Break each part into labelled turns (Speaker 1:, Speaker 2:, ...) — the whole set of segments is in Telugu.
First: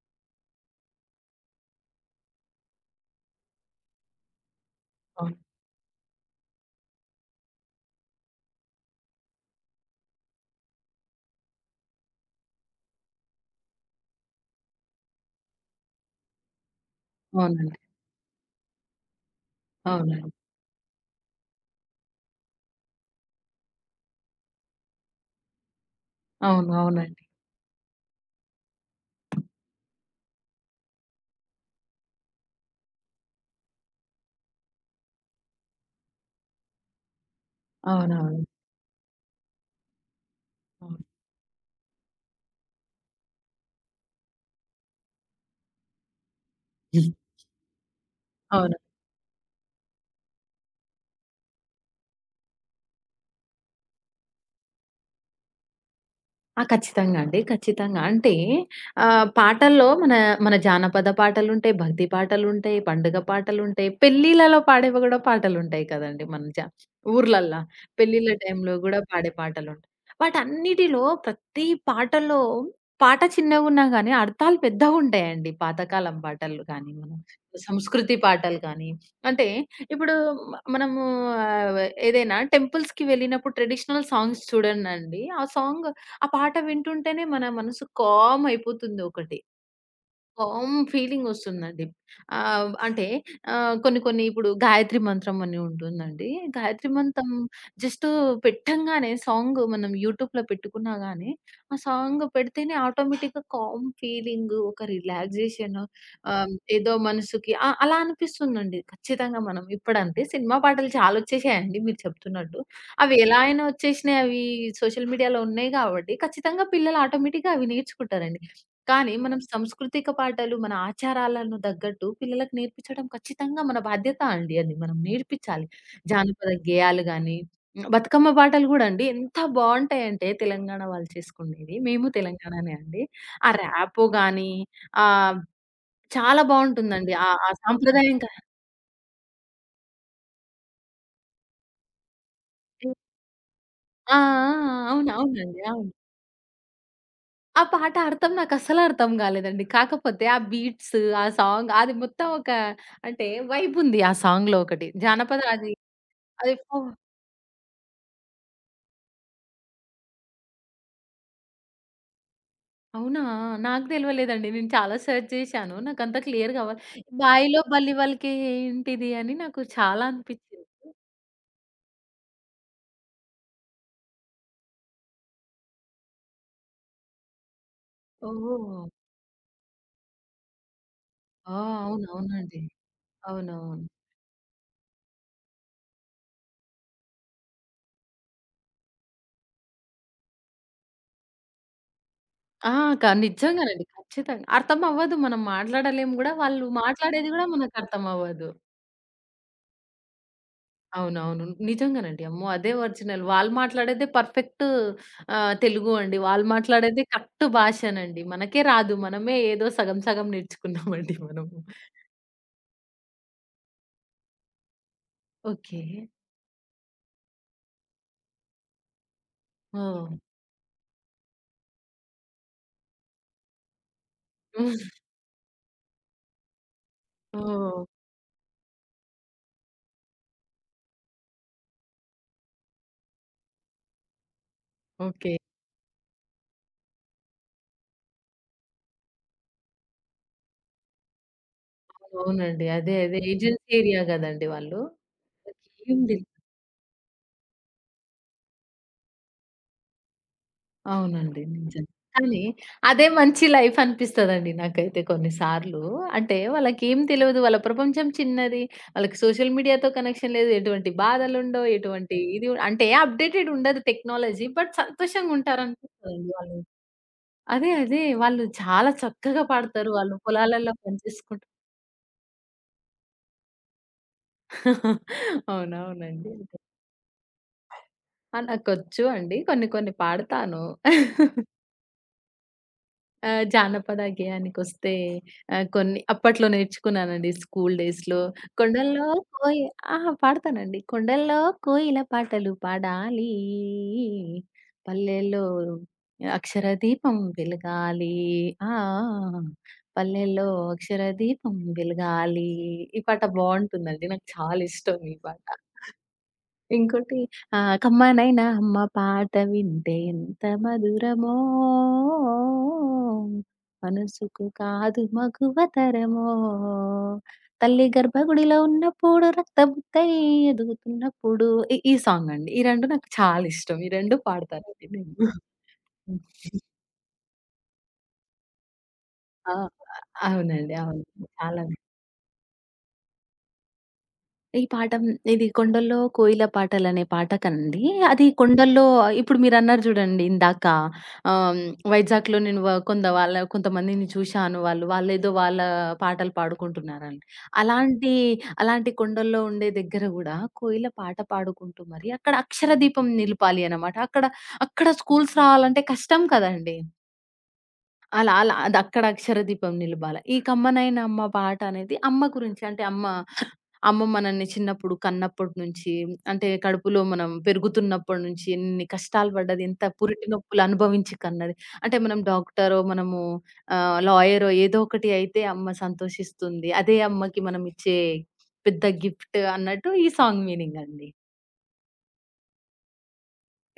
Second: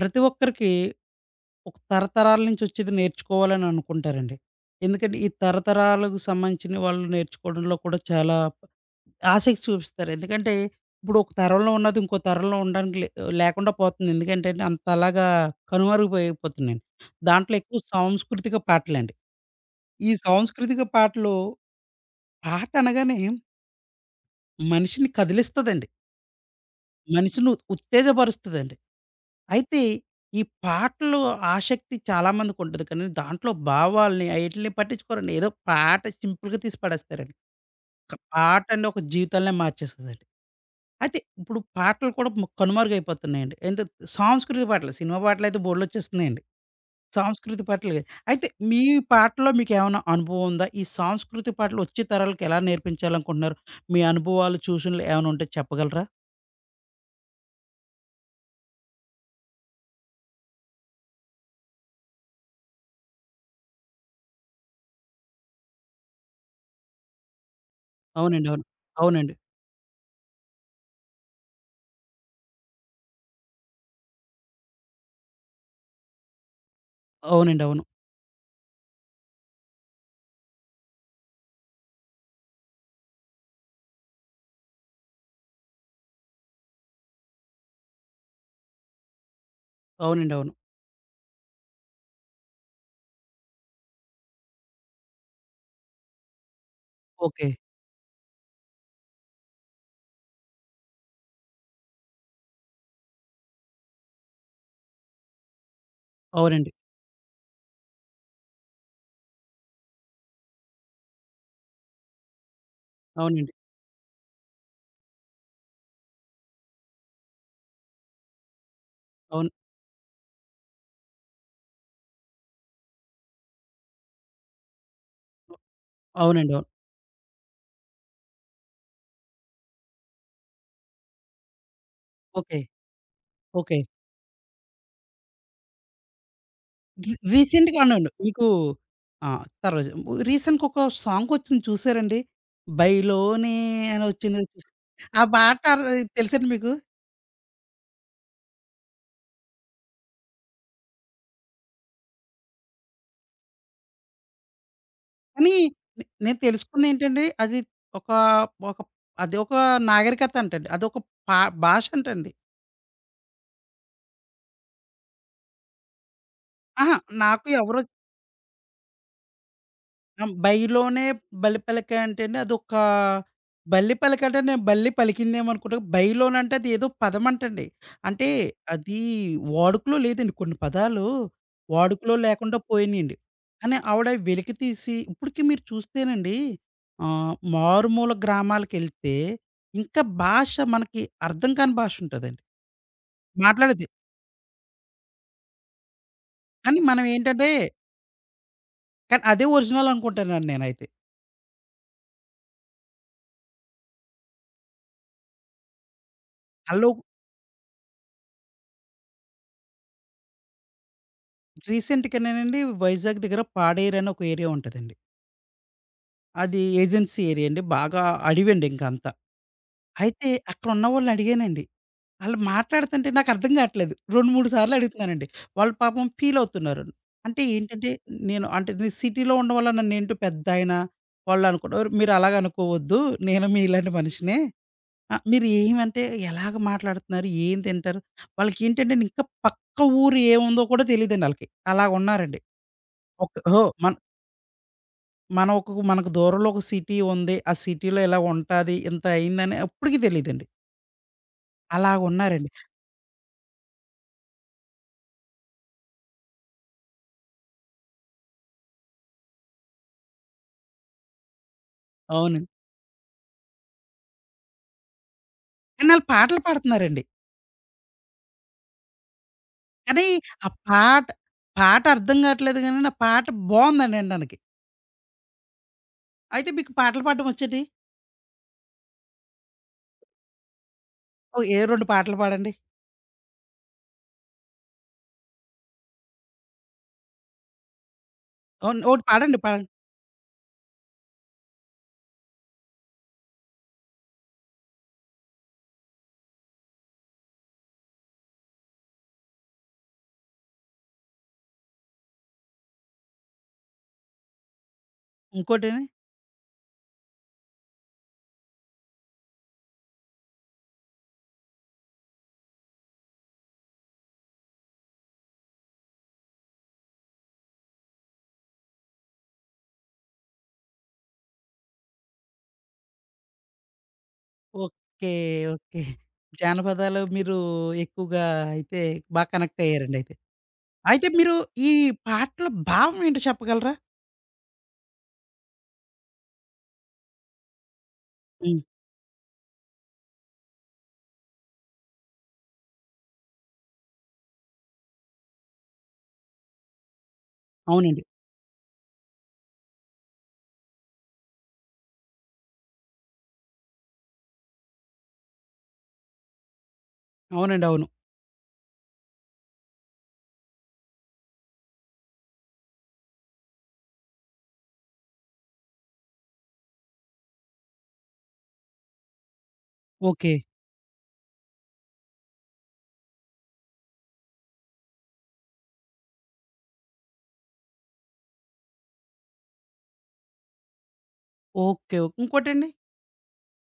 Speaker 1: ప్రతి ఒక్కరికి ఒక తరతరాల నుంచి వచ్చేది నేర్చుకోవాలని అనుకుంటారండి. ఎందుకంటే ఈ
Speaker 2: అవును.
Speaker 1: తరతరాలకు సంబంధించిన వాళ్ళు నేర్చుకోవడంలో కూడా చాలా ఆసక్తి చూపిస్తారు. ఎందుకంటే ఇప్పుడు ఒక తరంలో ఉన్నది ఇంకో తరంలో ఉండడానికి లేకుండా పోతుంది. ఎందుకంటే అండి అంతలాగా కనుమరుగైపోతున్నాయండి. దాంట్లో
Speaker 2: అవునండి.
Speaker 1: ఎక్కువ సాంస్కృతిక పాటలండి. ఈ
Speaker 2: అవునండి.
Speaker 1: సాంస్కృతిక పాటలు పాట అనగానే మనిషిని కదిలిస్తదండి.
Speaker 2: అవును. అవునండి.
Speaker 1: మనిషిని ఉత్తేజపరుస్తదండి. అయితే ఈ పాటలు ఆసక్తి చాలామందికుంటది. కానీ దాంట్లో భావాల్ని ఆయిటిలిని పట్టించుకోరండి. ఏదో పాట సింపుల్‌గా తీసి పడేస్తారండి. ఒక
Speaker 2: అవునవును.
Speaker 1: పాట అండి ఒక జీవితాలనే మార్చేస్తదండి.
Speaker 2: అవును.
Speaker 1: అయితే ఇప్పుడు పాటలు కూడా కనుమరుగైపోతున్నాయండి. అంటే సాంస్కృతిక పాటలు, సినిమా పాటలైతే బోలెడొచ్చేస్తున్నాయండి. సాంస్కృతిక పాటలు కాదు. అయితే మీ పాటల్లో మీకేమన్నా అనుభవం ఉందా? ఈ సాంస్కృతిక పాటలు వచ్చే తరాలకి ఎలా నేర్పించాలనుకుంటున్నారు? మీ అనుభవాలు, సూచనలు ఏమైనా ఉంటే చెప్పగలరా?
Speaker 2: ఆ! ఖచ్చితంగా అండి. ఖచ్చితంగా. అంటే పాటల్లో మన మన జానపద పాటలుంటాయి, భక్తి పాటలుంటాయి, పండుగ పాటలుంటాయి, పెళ్ళిళ్ళలో పాడేవి గూడా పాటలుంటాయి కదండీ! మన జ ఊర్లల్లా. పెళ్ళిళ్ళ
Speaker 1: అవునండి. అవును.
Speaker 2: టైంలో గూడా పాడే
Speaker 1: అవునండి.
Speaker 2: పాటలుంటాయి. వాటన్నిటిలో ప్రతి పాటలో పాట చిన్నగున్నా గానీ అర్థాలు పెద్దగుంటాయండి. పాతకాలం పాటలు గానీ, మన
Speaker 1: అవునండి. అవును.
Speaker 2: సంస్కృతి పాటలు గానీ, అంటే ఇప్పుడు మనము ఆహ్, ఏదైనా టెంపుల్స్‌కి వెళ్ళినప్పుడు ట్రెడిషనల్ సాంగ్స్ చూడండండి. ఆ పాట వింటుంటేనే మన మనసు కామ్ అయిపోతుంది ఒకటి.
Speaker 1: అవునండి. అవును.
Speaker 2: కామ్ ఫీలింగొస్తుందండి. అంటే కొన్ని కొన్ని ఇప్పుడు గాయత్రి మంత్రం అని ఉంటుందండి. గాయత్రి మంత్రం
Speaker 1: ఓకే.
Speaker 2: జస్ట్ పెట్టంగానే సాంగ్ మనం యూట్యూబ్‌లో పెట్టుకున్నా గానీ, ఆ సాంగ్ పెడితేనే ఆటోమేటిక్‌గా కామ్ ఫీలింగు, ఒక రిలాక్సేషను
Speaker 1: అవునండి.
Speaker 2: ఏదో మనసుకి అలా అనిపిస్తుందండి. ఖచ్చితంగా మనం ఇప్పుడంటే సినిమా పాటలు చాలా ఒచ్చేసాయండి మీరు చెప్తున్నట్టు. అవి ఎలా
Speaker 1: అవునండి.
Speaker 2: అయినా ఒచ్చేసినాయి. అవి సోషల్ మీడియాలో ఉన్నాయి గాబట్టి ఖచ్చితంగా పిల్లలు ఆటోమేటిక్‌గా అవి నేర్చుకుంటారండి. కానీ మనం
Speaker 1: అవును.
Speaker 2: సంస్కృతిక పాఠాలు, మన ఆచారాలను తగ్గట్టు పిల్లలకు నేర్పించడం ఖచ్చితంగా మన బాధ్యత అండి అది. మనం నేర్పించాలి. జానపద
Speaker 1: అవునండి. అవును.
Speaker 2: గేయాలు గాని, హ్మ్, బతుకమ్మ పాటలు గూడా అండి ఎంత బావుంటాయంటే తెలంగాణ వాళ్ళు చేసుకునేవి. మేము
Speaker 1: ఓకే.
Speaker 2: తెలంగాణనే అండి. ఆ
Speaker 1: ఓకే.
Speaker 2: ర్యాపో గాని ఆహ్, చాలా బావుంటుందండి. ఆ ఆ
Speaker 1: రీసెంట్‌గా అవునండి.
Speaker 2: సాంప్రదాయం గాని.
Speaker 1: మీకు ఆ! తర్వాత రీసెంట్‌గా ఒక సాంగొచ్చింది చూసారండి? 'బైలోనే' అని
Speaker 2: ఆ! ఆ!
Speaker 1: వచ్చింది. చూసా-
Speaker 2: అవును.
Speaker 1: ఆ
Speaker 2: అవునండి.
Speaker 1: పాట అర్-
Speaker 2: అవును.
Speaker 1: తెలుసండి మీకు?
Speaker 2: ఆ పాట అర్థం నాకస్సలు అర్థం గాలేదండి. కాకపోతే ఆ బీట్స్, ఆ సాంగ్ అది మొత్తం ఒక అంటే వైబ్ ఉంది ఆ సాంగ్‌లో ఒకటి. జానపద
Speaker 1: కానీ
Speaker 2: అది
Speaker 1: నేను
Speaker 2: అది ఫో
Speaker 1: తెలుసుకుందేంటండి అది ఒక, ఒక అది ఒక నాగరికత అంటండి. అదొక పా భాష అంటండి.
Speaker 2: అవునా! నాకు తెలవలేదండి. నేను చాలా సెర్చ్ చేశాను. నాకంత క్లియర్‌గా అవ్వలే.
Speaker 1: అహా! నాకు
Speaker 2: 'బాయిలో
Speaker 1: ఎవరో
Speaker 2: బల్లి వలికే ఏంటిది' అని నాకు చాలా అనిపిచ్చింది.
Speaker 1: బైలోనే బల్లి పలక అంటే అండి అదొక బల్లి పలక అంటే నేను బల్లి పలికిందేమో అనుకుంటా. బైలోనంటే అది ఏదో పదం అంటండి. అంటే
Speaker 2: ఓహ్!
Speaker 1: అది వాడుకలో లేదండి. కొన్ని పదాలు
Speaker 2: ఆ!
Speaker 1: వాడుకలో లేకుండా
Speaker 2: అవునవునండి.
Speaker 1: పోయినియండి. కానీ
Speaker 2: అవునవును.
Speaker 1: ఆవిడ వెలికి తీసి ఇప్పటికి మీరు చూస్తేనండి మారుమూల గ్రామాలకెళ్తే ఇంకా భాష మనకి అర్థం కాని భాష ఉంటదండి.
Speaker 2: ఆ! నిజంగానండి.
Speaker 1: మాట్లాడేది.
Speaker 2: ఖచ్చితంగా. అర్థం అవ్వదు. మనం మాట్లాడలేము గూడా. వాళ్ళు
Speaker 1: కానీ మనం
Speaker 2: మాట్లాడేది గూడా
Speaker 1: ఏంటంటే
Speaker 2: మనకు అర్థం అవ్వదు.
Speaker 1: కానీ అదే ఒరిజినల్ అనుకుంటానండి నేనైతే.
Speaker 2: అవునవును. నిజంగానండి. అమ్మో! అదే ఒరిజినల్. వాళ్ళు మాట్లాడేదే పర్ఫెక్ట్ తెలుగు అండి. వాళ్ళు
Speaker 1: ఆళ్ళు
Speaker 2: మాట్లాడేది కరెక్ట్ భాషనండి. మనకే రాదు. మనమే ఏదో సగం సగం నేర్చుకున్నామండి మనము.
Speaker 1: రీసెంట్‌గానేనండి వైజాగ్ దగ్గర పాడేరు అని ఒక ఏరియా ఉంటదండి.
Speaker 2: ఓకే.
Speaker 1: అది ఏజెన్సీ ఏరియా అండి. బాగా అడవండి ఇంక అంతా.
Speaker 2: ఓహ్!
Speaker 1: అయితే అక్కడ ఉన్నవాళ్ళని అడిగానండి. ఆళ్ళు మాట్లాడుతుంటే నాకు అర్థం కావట్లేదు. 2, 3 సార్లు అడుగుతున్నానండి. వాళ్ళు పాపం ఫీల్ అవుతున్నారు. అంటే
Speaker 2: ఓహ్!
Speaker 1: ఏంటంటే నేను అంటే నేను సిటీలో ఉండవల్ల నన్నేంటో పెద్దాయన వాళ్ళు అనుకున్నారు. మీరు అలాగ అనుకోవద్దు. నేను మీలాంటి మనిషినే.
Speaker 2: ఓకే.
Speaker 1: మీరు ఏమంటే ఎలాగ మాట్లాడుతున్నారు? ఏం తింటారు? వాళ్ళకేంటంటే ఇంకా పక్క ఊరు ఏముందో కూడా తెలీదండి ఆళ్ళకి. అలాగున్నారండి.
Speaker 2: అవునండి. అదే. అదే.
Speaker 1: ఓహో!
Speaker 2: ఏజెన్సీ
Speaker 1: మన
Speaker 2: ఏరియా గదండీ వాళ్ళు.
Speaker 1: మనం ఒక
Speaker 2: ఏం
Speaker 1: మనకు
Speaker 2: తెల్
Speaker 1: దూరంలో ఒక సిటీ ఉంది. ఆ సిటీలో ఇలా ఉంటాది. ఇంత అయిందని అప్పటికి తెలీదండి.
Speaker 2: అవునండి. నిజం. కానీ
Speaker 1: అలాగున్నారండి.
Speaker 2: అదే మంచి లైఫ్ అనిపిస్తదండి నాకైతే కొన్ని సార్లు. అంటే వాళ్ళకేం తెలవదు. వాళ్ళ ప్రపంచం చిన్నది. వాళ్ళకి సోషల్ మీడియాతో కనెక్షన్ లేదు. ఎటువంటి బాధలుండవు. ఎటువంటి
Speaker 1: అవునండి.
Speaker 2: ఇది అంటే అప్‌డేటెడ్ ఉండదు టెక్నాలజీ. బట్
Speaker 1: కానీ ఆళ్ళు
Speaker 2: సంతోషంగుంటారనిపిస్తదండి
Speaker 1: పాటలు
Speaker 2: వాళ్ళు.
Speaker 1: పాడుతున్నారండి.
Speaker 2: అదే. అదే. వాళ్ళు చాలా చక్కగా పాడతారు.
Speaker 1: కానీ
Speaker 2: వాళ్ళు
Speaker 1: ఆ
Speaker 2: పొలాలలో పని
Speaker 1: పాట
Speaker 2: చేసుకుంటూ
Speaker 1: పాట అర్థం కావట్లేదు గానండి. ఆ పాట బావుందండి వినడానికి.
Speaker 2: అవునవునండి.
Speaker 1: అయితే మీకు పాటలు పాడడం వచ్చండి?
Speaker 2: ఆ! నాకొచ్చు అండి. కొన్ని కొన్ని పాడతాను.
Speaker 1: ఓహ్! ఏ 2 పాటలు పాడండి.
Speaker 2: జానపద గేయానికొస్తే కొన్ని అప్పట్లో నేర్చుకున్నానండి స్కూల్ డేస్‌లో.
Speaker 1: అవును. ఒకటి
Speaker 2: కొండల్లో
Speaker 1: పాడండి.
Speaker 2: కోయి
Speaker 1: పాడండి.
Speaker 2: ఆ! పాడతానండి. కొండల్లో కోయిల పాటలు పాడాలి. పల్లెల్లో అక్షర దీపం వెలగాలి. ఆ! పల్లెల్లో అక్షర దీపం వెలగాలి. ఈ పాట బావుంటుందండి. నాకు చాలా ఇష్టం ఈ పాట.
Speaker 1: ఇంకోటేనా?
Speaker 2: ఇంకోటి 'కమ్మనైన అమ్మ పాట వింటే ఎంత మధురమో, మనసుకు కాదు మగువ తరమో. తల్లి గర్భగుడిలో ఉన్నప్పుడు రక్తబుక్కై ఎదుగుతున్నప్పుడు' ఈ ఈ సాంగ్ అండి. ఈ 2 నాకు చాలా ఇష్టం. ఈ 2 పాడతానండి
Speaker 1: ఓకే.
Speaker 2: నేను.
Speaker 1: ఓకే.
Speaker 2: హ్మ్.
Speaker 1: జానపదాలు మీరు ఎక్కువగా అయితే బా
Speaker 2: ఆ!
Speaker 1: కనెక్ట్ అయ్యారండి అయితే.
Speaker 2: అవునండి. అవును.
Speaker 1: అయితే మీరు
Speaker 2: చాలా
Speaker 1: ఈ పాటల భావం ఏంటో చెప్పగలరా?
Speaker 2: ఈ పాఠం ఇది 'కొండల్లో కోయిల పాటలనే' పాట కండి. అది
Speaker 1: హ్మ్.
Speaker 2: కొండల్లో ఇప్పుడు మీరన్నారు చూడండి ఇందాక ఆహ్, వైజాగ్‌లో నేను వ కొంత వాళ్ళ కొంతమందిని చూశాను. వాళ్ళు వాళ్ళేదో వాళ్ళ పాటలు పాడుకుంటున్నారని.
Speaker 1: అవునండి.
Speaker 2: అలాంటి అలాంటి కొండల్లో ఉండే దగ్గర గూడా కోయిల పాట పాడుకుంటూ మరి అక్కడ అక్షర దీపం నిలపాలి అన్నమాట. అక్కడ అక్కడ స్కూల్స్ రావాలంటే కష్టం కదండీ!
Speaker 1: అవునండి. అవును.
Speaker 2: అలా అలా అది అక్కడ అక్షర దీపం నిలపాల. ఈ 'కమ్మనైన అమ్మ' పాట అనేది అమ్మ గురించి అంటే అమ్మ అమ్మ మనల్ని చిన్నప్పుడు కన్నప్పటి నుంచి, అంటే కడుపులో మనం పెరుగుతున్నప్పటి నుంచి ఎన్ని కష్టాలు పడ్డది, ఎంత పురిటి
Speaker 1: ఓకే.
Speaker 2: నొప్పులు అనుభవించి కన్నది. అంటే మనం డాక్టరో, మనము లాయరో ఏదో ఒకటి అయితే అమ్మ సంతోషిస్తుంది. అదే అమ్మకి మనం ఇచ్చే పెద్ద గిఫ్ట్ అన్నట్టు ఈ సాంగ్ మీనింగ్ అండి.
Speaker 1: ఓకే. ఓకే. ఇంకోటండి?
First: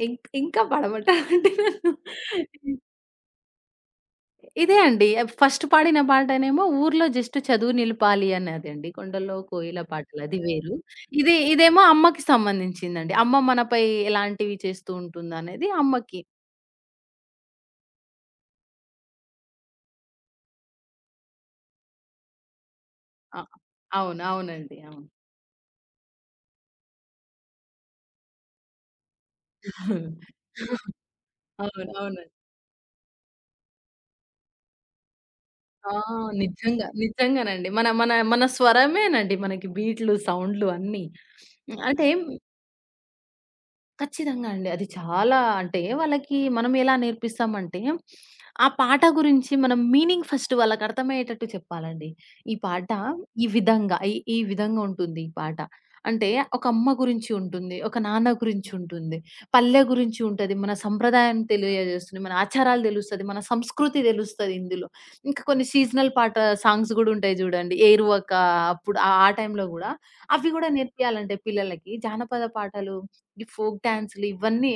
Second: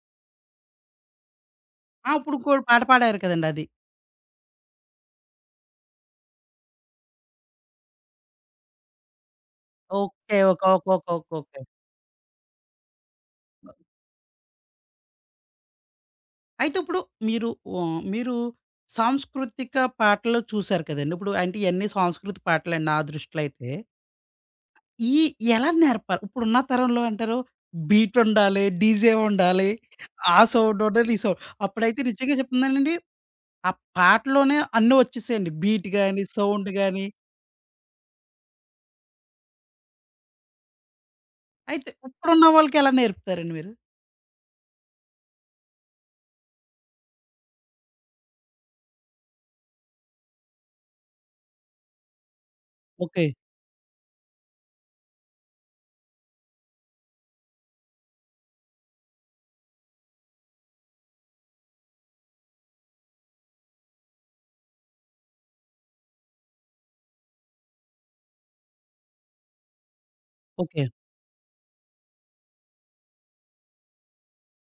Speaker 2: ఇం ఇంకా పడమట అంటే నన్ను
Speaker 1: ఆ! ఇప్పుడు ఇంకో పాట పాడారు కదండీ అది.
Speaker 2: ఇదే అండి. ఫస్ట్ పాడిన పాటనేమో ఊర్లో జస్ట్ చదువు నిలపాలి అన్నదండి. కొండల్లో కోయిల పాటలు
Speaker 1: ఓకే.
Speaker 2: అది
Speaker 1: ఓకే.
Speaker 2: వేరు.
Speaker 1: ఓకే. ఓకే. ఓకే.
Speaker 2: ఇది
Speaker 1: ఓకే.
Speaker 2: ఇదేమో అమ్మకి సంబంధించిందండి. అమ్మ మనపై ఎలాంటివి చేస్తూ ఉంటుందనేది అమ్మకి.
Speaker 1: అయితే ఇప్పుడు మీరు మీరు సాంస్కృతిక పాటలు చూసారు కదండీ! ఇప్పుడు అంటే ఇయన్నీ సాంస్కృతిక పాటలండి నా దృష్టిలో
Speaker 2: ఆ!
Speaker 1: అయితే.
Speaker 2: అవును. అవునండి. అవును.
Speaker 1: ఈ ఎలా నేర్పాలి? ఇప్పుడున్న తరంలో అంటారు బీట్ ఉండాలి, డీజే ఉండాలి, ఆ సౌండ్ ఉండాలి, ఈ సౌండ్
Speaker 2: అవును.
Speaker 1: అప్పుడైతే
Speaker 2: అవునండి.
Speaker 1: నిజంగా చెప్తున్నానండి ఆ పాటలోనే అన్నీ వచ్చేసాయండి. బీట్
Speaker 2: ఆ!
Speaker 1: గాని, సౌండ్
Speaker 2: నిజంగా.
Speaker 1: గాని.
Speaker 2: నిజంగానండి. మన మన మన స్వరమేనండి మనకి బీట్లు, సౌండ్లు అన్నీ.
Speaker 1: అయితే
Speaker 2: అంటే
Speaker 1: ఇప్పుడున్న వాళ్ళకి ఎలా నేర్పుతారండి మీరు?
Speaker 2: ఖచ్చితంగా అండి. అది చాలా అంటే వాళ్ళకి మనం ఎలా నేర్పిస్తామంటే, ఆ పాట గురించి మనం మీనింగ్ ఫస్ట్ వాళ్ళకి అర్థమయ్యేటట్టు చెప్పాలండి. ఈ పాట
Speaker 1: ఓకే.
Speaker 2: ఈ విధంగా ఈ ఈ విధంగా ఉంటుంది ఈ పాట. అంటే ఒక అమ్మ గురించి ఉంటుంది. ఒక నాన్న గురించి ఉంటుంది. పల్లె గురించి ఉంటది. మన సంప్రదాయం తెలియజేస్తుంది. మన ఆచారాలు తెలుస్తది. మన సంస్కృతి తెలుస్తది ఇందులో. ఇంకా కొన్ని సీజనల్ పాట సాంగ్స్ గూడా ఉంటాయి జూడండి. ఏరువాక అప్పుడు ఆ టైంలో గూడా అవి గూడా
Speaker 1: ఓకే.
Speaker 2: నేర్పియాలంటే పిల్లలకి జానపద పాటలు ఈ ఫోక్ డాన్సులు ఇవన్నీ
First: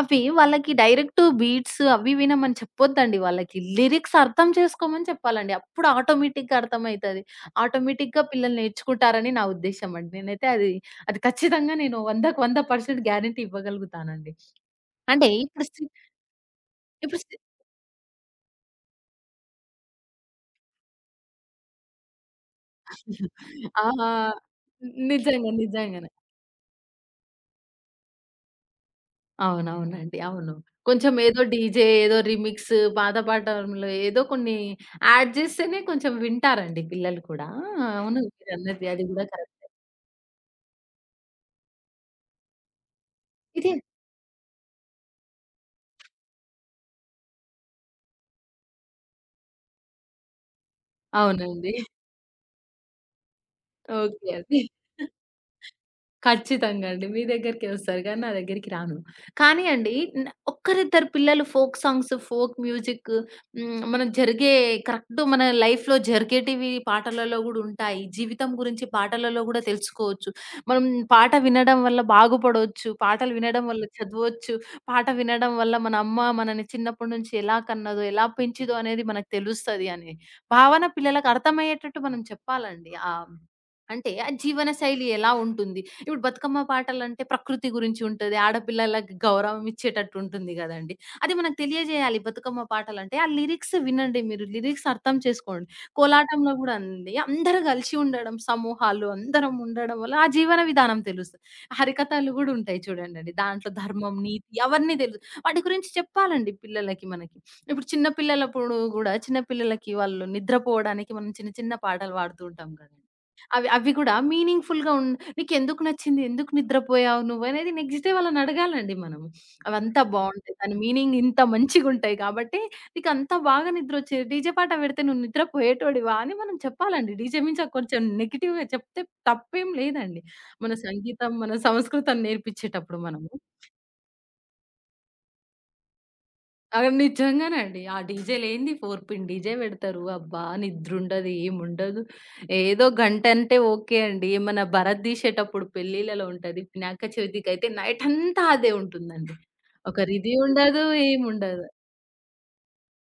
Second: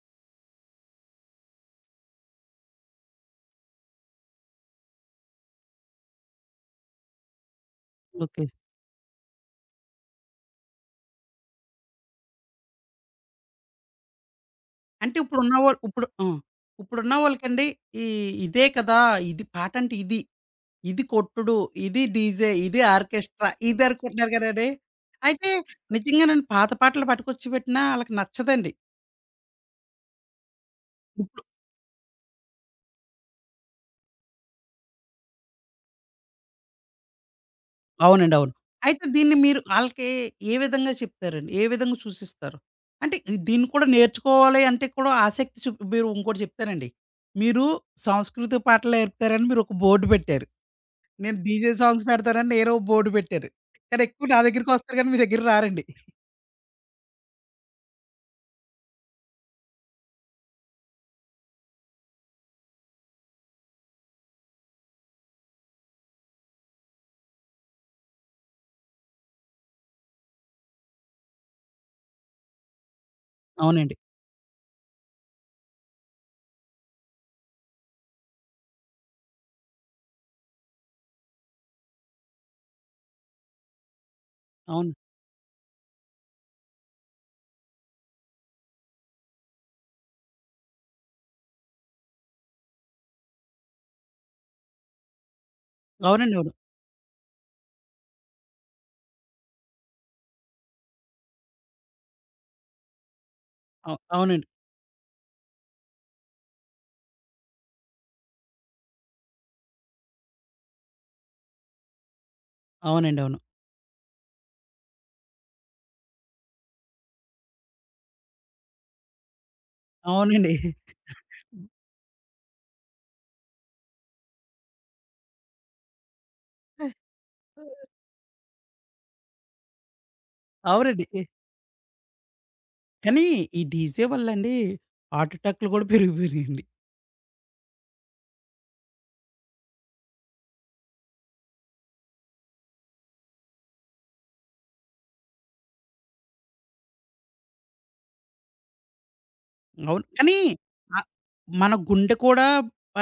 Speaker 2: అవి వాళ్ళకి డైరెక్ట్ బీట్స్ అవి వినమని చెప్పొద్దండి వాళ్ళకి. లిరిక్స్ అర్థం చేసుకోమని చెప్పాలండి. అప్పుడు ఆటోమేటిక్‌గా అర్థమైతది. ఆటోమేటిక్‌గా
Speaker 1: ఓకే.
Speaker 2: పిల్లలు నేర్చుకుంటారని నా ఉద్దేశ్యం అండి. నేనైతే అది అది ఖచ్చితంగా నేను 100%కి 100% గ్యారంటీ ఇవ్వగలుగుతానండి.
Speaker 1: అంటే
Speaker 2: అంటే
Speaker 1: ఇప్పుడున్న
Speaker 2: ఇప్పుడు
Speaker 1: వాళ్ళు
Speaker 2: సి
Speaker 1: ఇప్పుడు ఆ! ఇప్పుడున్న
Speaker 2: ఇప్పుడు సి
Speaker 1: వాళ్ళకండి ఈ ఇదే కదా! ఇది పాట అంటే ఇది. ఇది కొట్టుడు, ఇది డీజే, ఇది ఆర్కెస్ట్రా ఇది అనుకుంటున్నారు
Speaker 2: ఆ!
Speaker 1: కదండీ! అయితే
Speaker 2: నిజంగా. నిజంగా.
Speaker 1: నిజంగానండి పాత పాటలు పట్టుకొచ్చి పెట్టినా ఆళ్ళకి నచ్చదండి.
Speaker 2: అవునవునండి. అవును. కొంచెం
Speaker 1: ఇప్పుడు
Speaker 2: ఏదో డీజే, ఏదో రీమిక్స్, పాత పాటలు ఏదో కొన్ని యాడ్ జేస్తేనే కొంచెం వింటారండి పిల్లలు కూడా. అవును.
Speaker 1: అవునండి. అవును.
Speaker 2: మీరన్నది
Speaker 1: అయితే
Speaker 2: అది గూడా
Speaker 1: దీన్ని మీరు
Speaker 2: కరెక్ట్.
Speaker 1: ఆళ్ళకి ఏ విధంగా చెప్తారండి? ఏ విధంగా సూచిస్తారు? అంటే దీన్ని
Speaker 2: ఇది
Speaker 1: కూడా నేర్చుకోవాలి అంటే కూడా ఆసక్తి చూపి మీరు ఇంకోటి చెప్తానండి. మీరు సాంస్కృతిక పాటలు నేర్పుతారని మీరు ఒక బోర్డ్ పెట్టారు. నేను డీజే
Speaker 2: అవునండి.
Speaker 1: సాంగ్స్ పెడతానని నేను ఓ బోర్డ్ పెట్టాను. కానీ ఎక్కువ
Speaker 2: ఓకే
Speaker 1: నా
Speaker 2: అండి.
Speaker 1: దగ్గరికొస్తారు కానీ మీ దగ్గరికి రారండి.
Speaker 2: ఖచ్చితంగా అండి. మీ దగ్గరికే వస్తారు గానీ, నా దగ్గరికి రాను. కానీ అండి న ఒక్కరిద్దరు పిల్లలు ఫోక్ సాంగ్స్, ఫోక్ మ్యూజిక్. హ్మ్. మనం జరిగే కరెక్ట్ మన లైఫ్‌లో జరిగేటివి పాటలలో గూడా ఉంటాయి. జీవితం గురించి పాటలలో గూడా తెలుసుకోవచ్చు. మనం పాట వినడం వల్ల బాగుపడొచ్చు. పాటలు వినడం వల్ల
Speaker 1: అవునండి.
Speaker 2: చదవచ్చు. పాట వినడం వల్ల మన అమ్మ మనని చిన్నప్పటి నుంచి ఎలా కన్నదో, ఎలా పెంచిదో అనేది మనకు తెలుస్తది అనే భావన పిల్లలకు అర్థమయ్యేటట్టు మనం చెప్పాలండి. అంటే ఆ జీవన
Speaker 1: అవును.
Speaker 2: శైలి ఎలా ఉంటుంది? ఇప్పుడు బతుకమ్మ పాటలంటే ప్రకృతి గురించి ఉంటది. ఆడపిల్లలకి గౌరవం ఇచ్చేటట్టు ఉంటుంది గదండీ! అది మనకు తెలియజేయాలి బతుకమ్మ పాటలంటే. ఆ లిరిక్స్ వినండి మీరు. లిరిక్స్ అర్థం చేసుకోండి.
Speaker 1: అవునండి. అవును.
Speaker 2: కోలాటంలో గూడా అండి. అందరూ గలిసి ఉండడం, సమూహాలు అందరం ఉండడం వల్ల ఆ జీవన విధానం తెలుస్తది. హరికథలు గూడా ఉంటాయి చూడండండి. దాంట్లో ధర్మం,
Speaker 1: అవునండి.
Speaker 2: నీతి అవన్నీ దెలుసు. వాటి గురించి చెప్పాలండి పిల్లలకి మనకి. ఇప్పుడు చిన్న పిల్లలప్పుడు గూడా చిన్న పిల్లలకి వాళ్ళు నిద్రపోవడానికి మనం చిన్న చిన్న పాటలు పాడుతూ ఉంటాం గదండీ!
Speaker 1: అవునండి. అవును.
Speaker 2: అవి అవి గూడా మీనింగ్‌ఫుల్‌గా ఉన్ "నీకెందుకు నచ్చింది? ఎందుకు నిద్రపోయావు నువ్వు?" అనేది నెక్స్ట్ డే వాళ్ళని అడగాలండి మనం. అవంతా
Speaker 1: అవునండి.
Speaker 2: బావుంటాయి. దాని మీనింగ్ ఇంత మంచిగుంటాయి కాబట్టి, "నీకంత బాగా నిద్రొచ్చేది. డీజే పాట పెడితే నువ్వు నిద్రపోయేటోడివా?" అని మనం చెప్పాలండి. డీజే మించ కొంచెం నెగెటివ్‌గా చెప్తే తప్పేం లేదండి. మన
Speaker 1: అవునండి.
Speaker 2: సంగీతం, మన సంస్కృతం నేర్పించేటప్పుడు
Speaker 1: కానీ
Speaker 2: మనము.
Speaker 1: ఈ డీజే వల్లండి హార్ట్ అటాక్‌లు కూడా పెరిగిపోయినాయండి.
Speaker 2: ఆ! నిజంగానండి. ఆ డీజే లేనిది 4 పిన్ డీజే పెడతారు. అబ్బా! నిద్రుండదు, ఏముండదు. ఏదో గంటంటే ఓకే అండి. ఏమన్నా భరత్ తీసేటప్పుడు పెళ్ళిళ్ళలో ఉంటది. వినాయక చవితికైతే నైటంతా అదే ఉంటుందండి. ఒక
Speaker 1: అవును.
Speaker 2: రిది
Speaker 1: కానీ
Speaker 2: ఉండదు,
Speaker 1: ఆహ్,
Speaker 2: ఏముండదు.
Speaker 1: మన గుండె కూడా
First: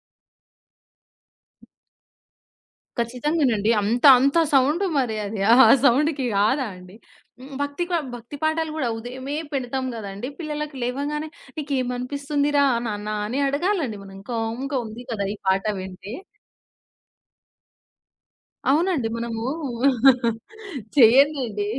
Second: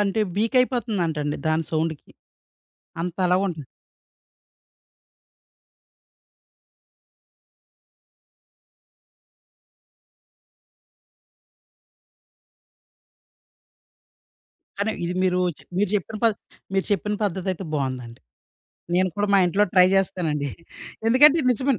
Speaker 1: అంటే వీక్ అయిపోతుందంటండి దాని సౌండ్‌కి. అంత అలాగుంటది.
Speaker 2: ఖచ్చితంగానండి. అంత అంత సౌండ్ మరి అది. ఆ సౌండ్‌కి కాదా అండి. హ్మ్. భక్తి పాటలు గూడా ఉదయమే పెడతాం గదండీ! పిల్లలకి లేవంగానే "నీకేమనిపిస్తుందిరా నాన్న" అని అడగాలండి మనం. కామ్‌గా
Speaker 1: కానీ
Speaker 2: ఉంది
Speaker 1: ఇది
Speaker 2: కదా! ఈ పాట వింటే.
Speaker 1: మీరు చెప్పిన పద్ధతయితే బావుందండి.
Speaker 2: అవునండి.
Speaker 1: నేను కూడా మా
Speaker 2: మనము
Speaker 1: ఇంట్లో ట్రై చేస్తానండి. ఎందుకంటే
Speaker 2: చేయందండి.
Speaker 1: నిజమే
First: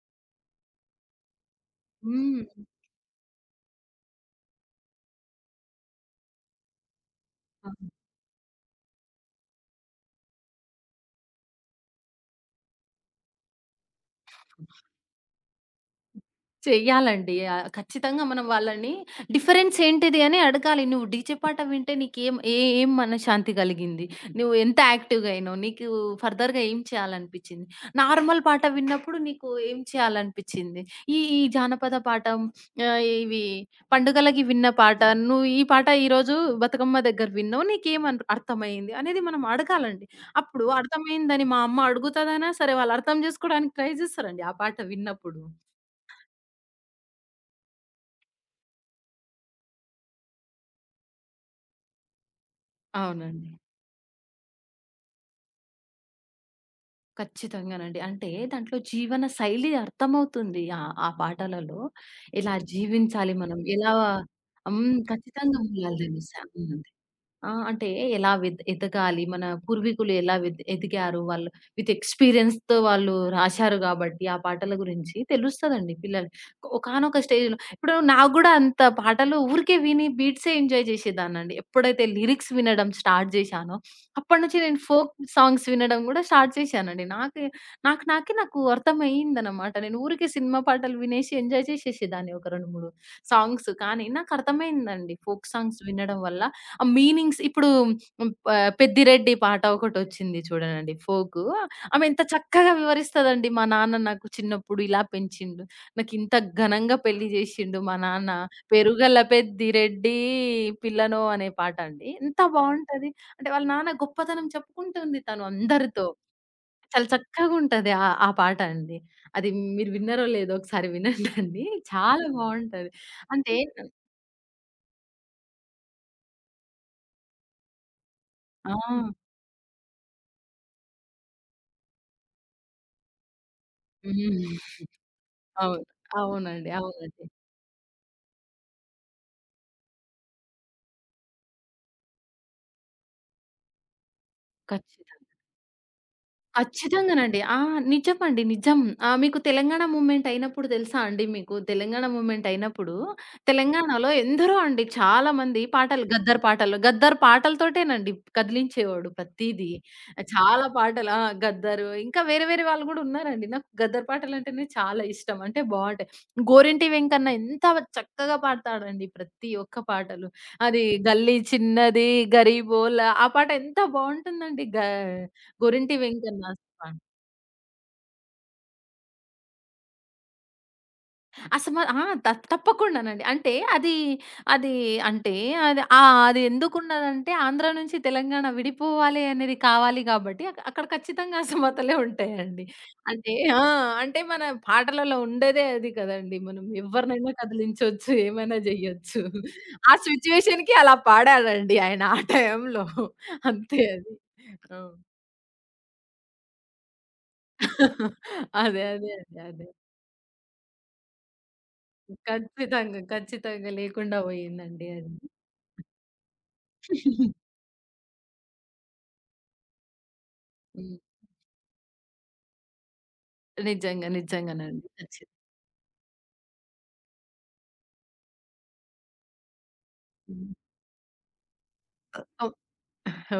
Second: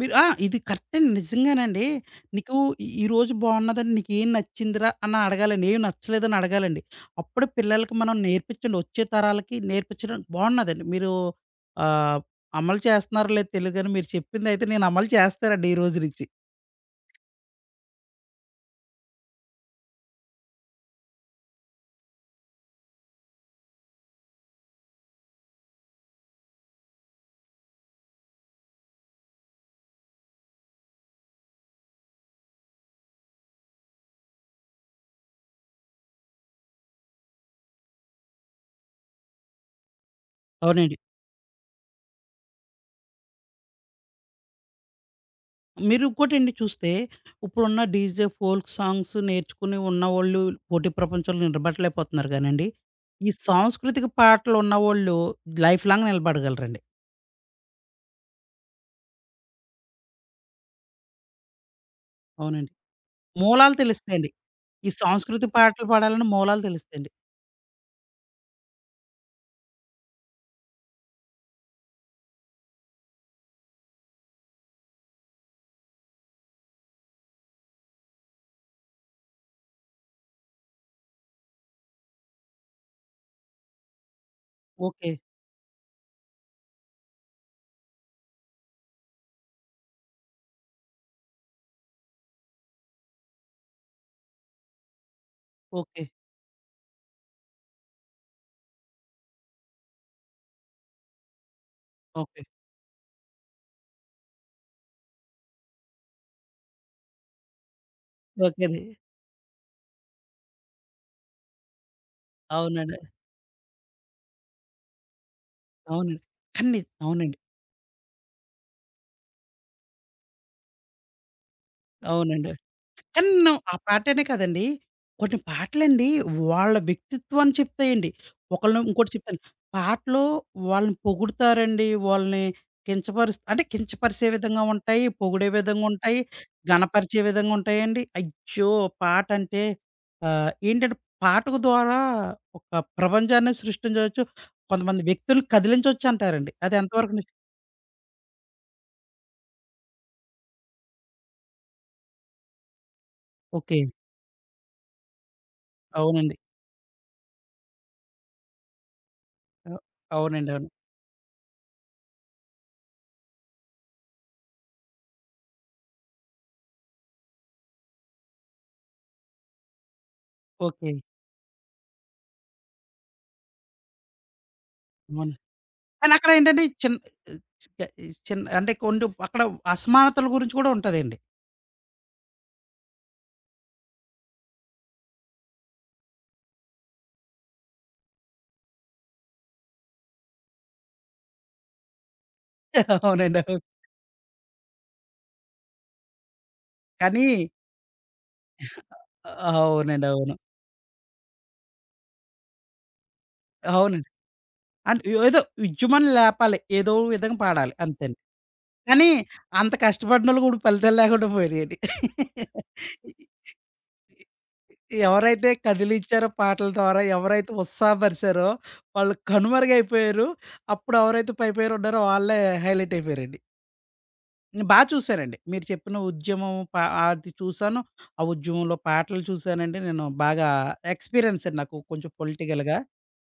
Speaker 1: మీరు ఆ! ఇది కరెక్టే అండి. నిజంగానండి.
Speaker 2: హ్మ్.
Speaker 1: నీకు ఈ ఈరోజు బావున్నదని నీకేం నచ్చిందిరా అని అడగాలండి. ఏం నచ్చలేదని అడగాలండి. అప్పుడే
Speaker 2: ఆ!
Speaker 1: పిల్లలకి మనం నేర్పించండి. వచ్చే తరాలకి నేర్పించడం బావున్నదండి. మీరు ఆహ్, అమలు చేస్తున్నారో లేదో తెలీదు గానీ మీరు చెప్పిందైతే నేను అమలు చేస్తానండి ఈ రోజు నుంచి.
Speaker 2: చెయ్యాలండి. ఖచ్చితంగా మనం వాళ్ళని డిఫరెన్స్ ఏంటిది అని అడగాలి. నువ్వు డీజే పాట వింటే నీకేం ఏ ఏం మనశ్శాంతి కలిగింది? నువ్వు ఎంత యాక్టివ్‌గా అయినావు? నీకు ఫర్దర్‌గా ఏం చేయాలనిపిచ్చింది? నార్మల్ పాట విన్నప్పుడు నీకు ఏం చేయాలనిపిచ్చింది? ఈ ఈ జానపద పాట, ఇవి పండుగలకి విన్న పాట, నువ్వు ఈ పాట ఈరోజు బతుకమ్మ దగ్గర విన్నావు. నీకేం అన్ అర్థమైంది? అనేది మనం అడగాలండి. అప్పుడు
Speaker 1: అవునండి.
Speaker 2: అర్థమైందని మా అమ్మ అడుగుతదనా సరే! వాళ్ళు అర్థం జేసుకోవడానికి ట్రై జేస్తారండి ఆ పాట విన్నప్పుడు.
Speaker 1: మీరు ఇంకోటండి చూస్తే ఇప్పుడున్న డీజే, ఫోల్క్ సాంగ్స్ నేర్చుకుని ఉన్నవోళ్ళు పోటీ ప్రపంచంలో నిలబడలేకపోతున్నారు గానండి. ఈ
Speaker 2: అవునండి.
Speaker 1: సాంస్కృతిక పాటలు ఉన్నవోళ్ళు లైఫ్ లాంగ్ నిలబడగలరండి.
Speaker 2: ఖచ్చితంగానండి. అంటే దాంట్లో జీవన శైలి అర్థమవుతుంది. ఆ పాటలలో ఎలా
Speaker 1: అవునండి.
Speaker 2: జీవించాలి మనం?
Speaker 1: మూలాలు
Speaker 2: ఎలా
Speaker 1: తెలుస్తాయండి.
Speaker 2: హ్మ్.
Speaker 1: ఈ సాంస్కృతి
Speaker 2: ఖచ్చితంగా
Speaker 1: పాటలు
Speaker 2: మూలాలు
Speaker 1: పాడాలన్న
Speaker 2: తెలుస్తాయి.
Speaker 1: మూలాలు
Speaker 2: హ్మ్.
Speaker 1: తెలుస్తాయండి.
Speaker 2: ఆ! అంటే ఎలా వెద్ ఎదగాలి? మన పూర్వీకులు ఎలా వెద్ ఎదిగారు? వాళ్ళు విత్ ఎక్స్‌పీరియన్స్‌తో వాళ్ళు రాశారు గాబట్టి, ఆ పాటల గురించి తెలుస్తదండి పిల్లలు. ఒకానొక స్టేజ్‌లో ఇప్పుడు నాకు గూడా అంత పాటలు ఊరికే విని బీట్సే ఎంజాయ్ చేసేదాన్నండి. ఎప్పుడైతే లిరిక్స్ వినడం స్టార్ట్ చేశానో, అప్పటి నుంచి నేను
Speaker 1: ఓకే.
Speaker 2: ఫోక్ సాంగ్స్ వినడం గూడా స్టార్ట్ చేశానండి. నాకే నాకు నాకే నాకు అర్థమయిందనమాట. నేను ఊరికే సినిమా పాటలు వినేసి ఎంజాయ్ చేసేసేదాన్ని ఒక 2, 3 సాంగ్స్. కానీ నాకు అర్థమైందండి ఫోక్ సాంగ్స్
Speaker 1: ఓకే.
Speaker 2: వినడం వల్ల ఆ మీనింగ్స్ ఇప్పుడు హ్మ్, 'పెద్దిరెడ్డి' పాట ఒకటొచ్చింది చూడనండి ఫోకు. ఆమె ఎంత
Speaker 1: ఓకే.
Speaker 2: చక్కగా వివరిస్తదండి. మా నాన్న నాకు చిన్నప్పుడు ఇలా పెంచిండు. నాకింత ఘనంగా పెళ్లి జేశిండు మా నాన్న.
Speaker 1: ఓకేనండి.
Speaker 2: 'పెరుగల పెద్దిరెడ్డి పిల్లనో' అనే పాటండి. ఎంత
Speaker 1: అవునండి.
Speaker 2: బావుంటది. అంటే వాళ్ళ నాన్న గొప్పతనం చెప్పుకుంటుంది తను అందరితో.
Speaker 1: అవునండి. కానీ
Speaker 2: చాలా
Speaker 1: అవునండి.
Speaker 2: చక్కగుంటది ఆ ఆ పాట అండి. అది మీరు విన్నారో లేదో ఒకసారి వినండండి. చాలా
Speaker 1: అవునండి.
Speaker 2: బావుంటది.
Speaker 1: కానీ
Speaker 2: అంటే
Speaker 1: ఆ పాటనే కాదండి. కొన్ని పాటలండి వాళ్ళ వ్యక్తిత్వాన్ని చెప్తాయండి.
Speaker 2: ఆ!
Speaker 1: ఒకళ్ళని ఇంకోటి చెప్తాను. పాటలో వాళ్ళని పొగుడుతారండి. వాళ్ళని అంటే కించపరిచే విధంగా
Speaker 2: హ్మ్.
Speaker 1: ఉంటాయి. పొగిడే
Speaker 2: అవును.
Speaker 1: విధంగా ఉంటాయి.
Speaker 2: అవునండి.
Speaker 1: ఘనపరిచే
Speaker 2: అవునండి.
Speaker 1: విధంగా ఉంటాయండి. అయ్యో! పాట అంటే ఏంటంటే పాట ద్వారా ఒక ప్రపంచాన్ని సృష్టించవచ్చు. కొంతమంది
Speaker 2: ఖచ్చితంగా.
Speaker 1: వ్యక్తుల్ని కదిలించొచ్చంటారండి. అది ఎంతవరకు నిజం?
Speaker 2: ఖచ్చితంగానండి. ఆ! నిజమండి. నిజం. మీకు తెలంగాణ మూవ్‌మెంట్ అయినప్పుడు తెలుసా అండి మీకు? తెలంగాణ మూవ్‌మెంట్ అయినప్పుడు
Speaker 1: ఓకే.
Speaker 2: తెలంగాణలో ఎందరో అండి చాలామంది పాటలు
Speaker 1: అవునండి.
Speaker 2: గద్దర్ పాటలు, గద్దర్ పాటలతోటేనండి కదిలించేవాడు
Speaker 1: అ!
Speaker 2: ప్రతీదీ.
Speaker 1: అవునండి.
Speaker 2: చాలా
Speaker 1: అవును.
Speaker 2: పాటలు ఆ! గద్దరు ఇంకా వేరే వేరే వాళ్ళు గూడా ఉన్నారండి. నాకు గద్దర్ పాటలంటేనే చాలా ఇష్టం. అంటే బావుంటాయి. గోరింటి వెంకన్న ఎంత చక్కగా పాడతాడండి ప్రతి ఒక్క పాటలు. అది
Speaker 1: ఓకే.
Speaker 2: గల్లీ చిన్నది గరీబోల ఆ పాట ఎంత బావుంటుందండి.
Speaker 1: అవును.
Speaker 2: గోరింటి
Speaker 1: కానీ
Speaker 2: వెంకన్న
Speaker 1: అక్కడేంటంటే చిన్ చిన్ అంటే కొన్ని అక్కడ అసమానతల గురించి కూడా ఉంటదండి.
Speaker 2: ఆ! తప్పకుండానండి. అంటే అది, అది అంటే అది అది ఎందుకున్నదంటే ఆంధ్ర నుంచి తెలంగాణ విడిపోవాలి అనేది కావాలి కాబట్టి అక్కడ ఖచ్చితంగా అసమతలే ఉంటాయండి. అంటే
Speaker 1: అవునండి. అవును.
Speaker 2: ఆ! అంటే మన పాటలలో ఉండేదే అది కదండీ. మనం
Speaker 1: కానీ
Speaker 2: ఎవరినైనా కదిలించొచ్చు, ఏమైనా జేయొచ్చు. ఆ
Speaker 1: అవునండి. అవును.
Speaker 2: సిట్యుయేషన్‌కి అలా పాడాడండి ఆయన ఆ టైంలో. అంతే
Speaker 1: అవునండి.
Speaker 2: అది. ఆ!
Speaker 1: అంటే ఏదో ఉద్యమని లేపాలి. ఏదో విధంగా పాడాలి అంతేండి.
Speaker 2: అదే.
Speaker 1: కానీ
Speaker 2: అదే అండి. అదే.
Speaker 1: అంత కష్టపడినోళ్ళు కూడా ఫలితాలు లేకుండా పోయినాయండి.
Speaker 2: ఖచ్చితంగా. ఖచ్చితంగా లేకుండా పోయిందండి అది.
Speaker 1: ఎవరైతే కదిలిచ్చారో పాటల ద్వారా, ఎవరైతే ఉత్సాహపరిచారో వాళ్ళు కనుమరుగైపోయారు. అప్పుడు
Speaker 2: హ్మ్.
Speaker 1: ఎవరైతే పై పేరున్నారో వాళ్ళే హైలైట్ అయిపోయారండి.
Speaker 2: నిజంగా.
Speaker 1: నేను
Speaker 2: నిజంగానండి.
Speaker 1: చూసానండి. మీరు చెప్పిన ఉద్యమం ప అది చూసాను. ఆ ఉద్యమంలో పాటలు చూసానండి. నేను బాగా
Speaker 2: హ్మ్.
Speaker 1: ఎక్స్‌పీరియన్స్ అండి నాకు కొంచెం
Speaker 2: ఓహ్!
Speaker 1: పొలిటికల్‌గా.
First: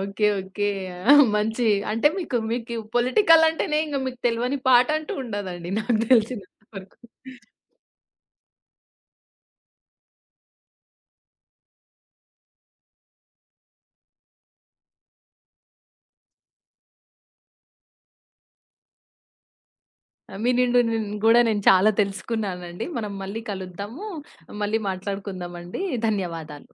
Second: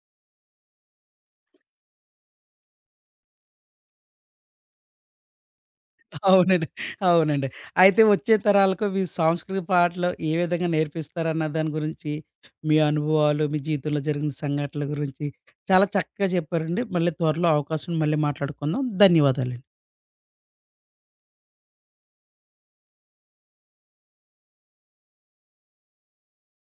Speaker 2: ఓకే. ఓకే. ఆ! మంచి అంటే మీకు మీకు పొలిటికల్ అంటేనే ఇంక మీకు తెలవని పాటంటూ ఉండదండి నాకు తెలిసినంత
Speaker 1: అవునండి.
Speaker 2: వరకు.
Speaker 1: అవునండి. అయితే వచ్చే తరాలకు మీ సాంస్కృతిక పాటలు ఏ విధంగా నేర్పిస్తారన్న దాని గురించి, మీ అనుభవాలు, మీ జీవితంలో జరిగిన సంఘటనల గురించి చాలా చక్కగా చెప్పారండి. మళ్ళీ త్వరలో అవకాశం మళ్ళీ మాట్లాడుకుందాం. ధన్యవాదాలు.
Speaker 2: ఆ, మీ నిండు నేను గూడా నేను చాలా తెలుసుకున్నానండి. మనం మళ్ళీ కలుద్దాము. మళ్ళీ మాట్లాడుకుందామండి. ధన్యవాదాలు.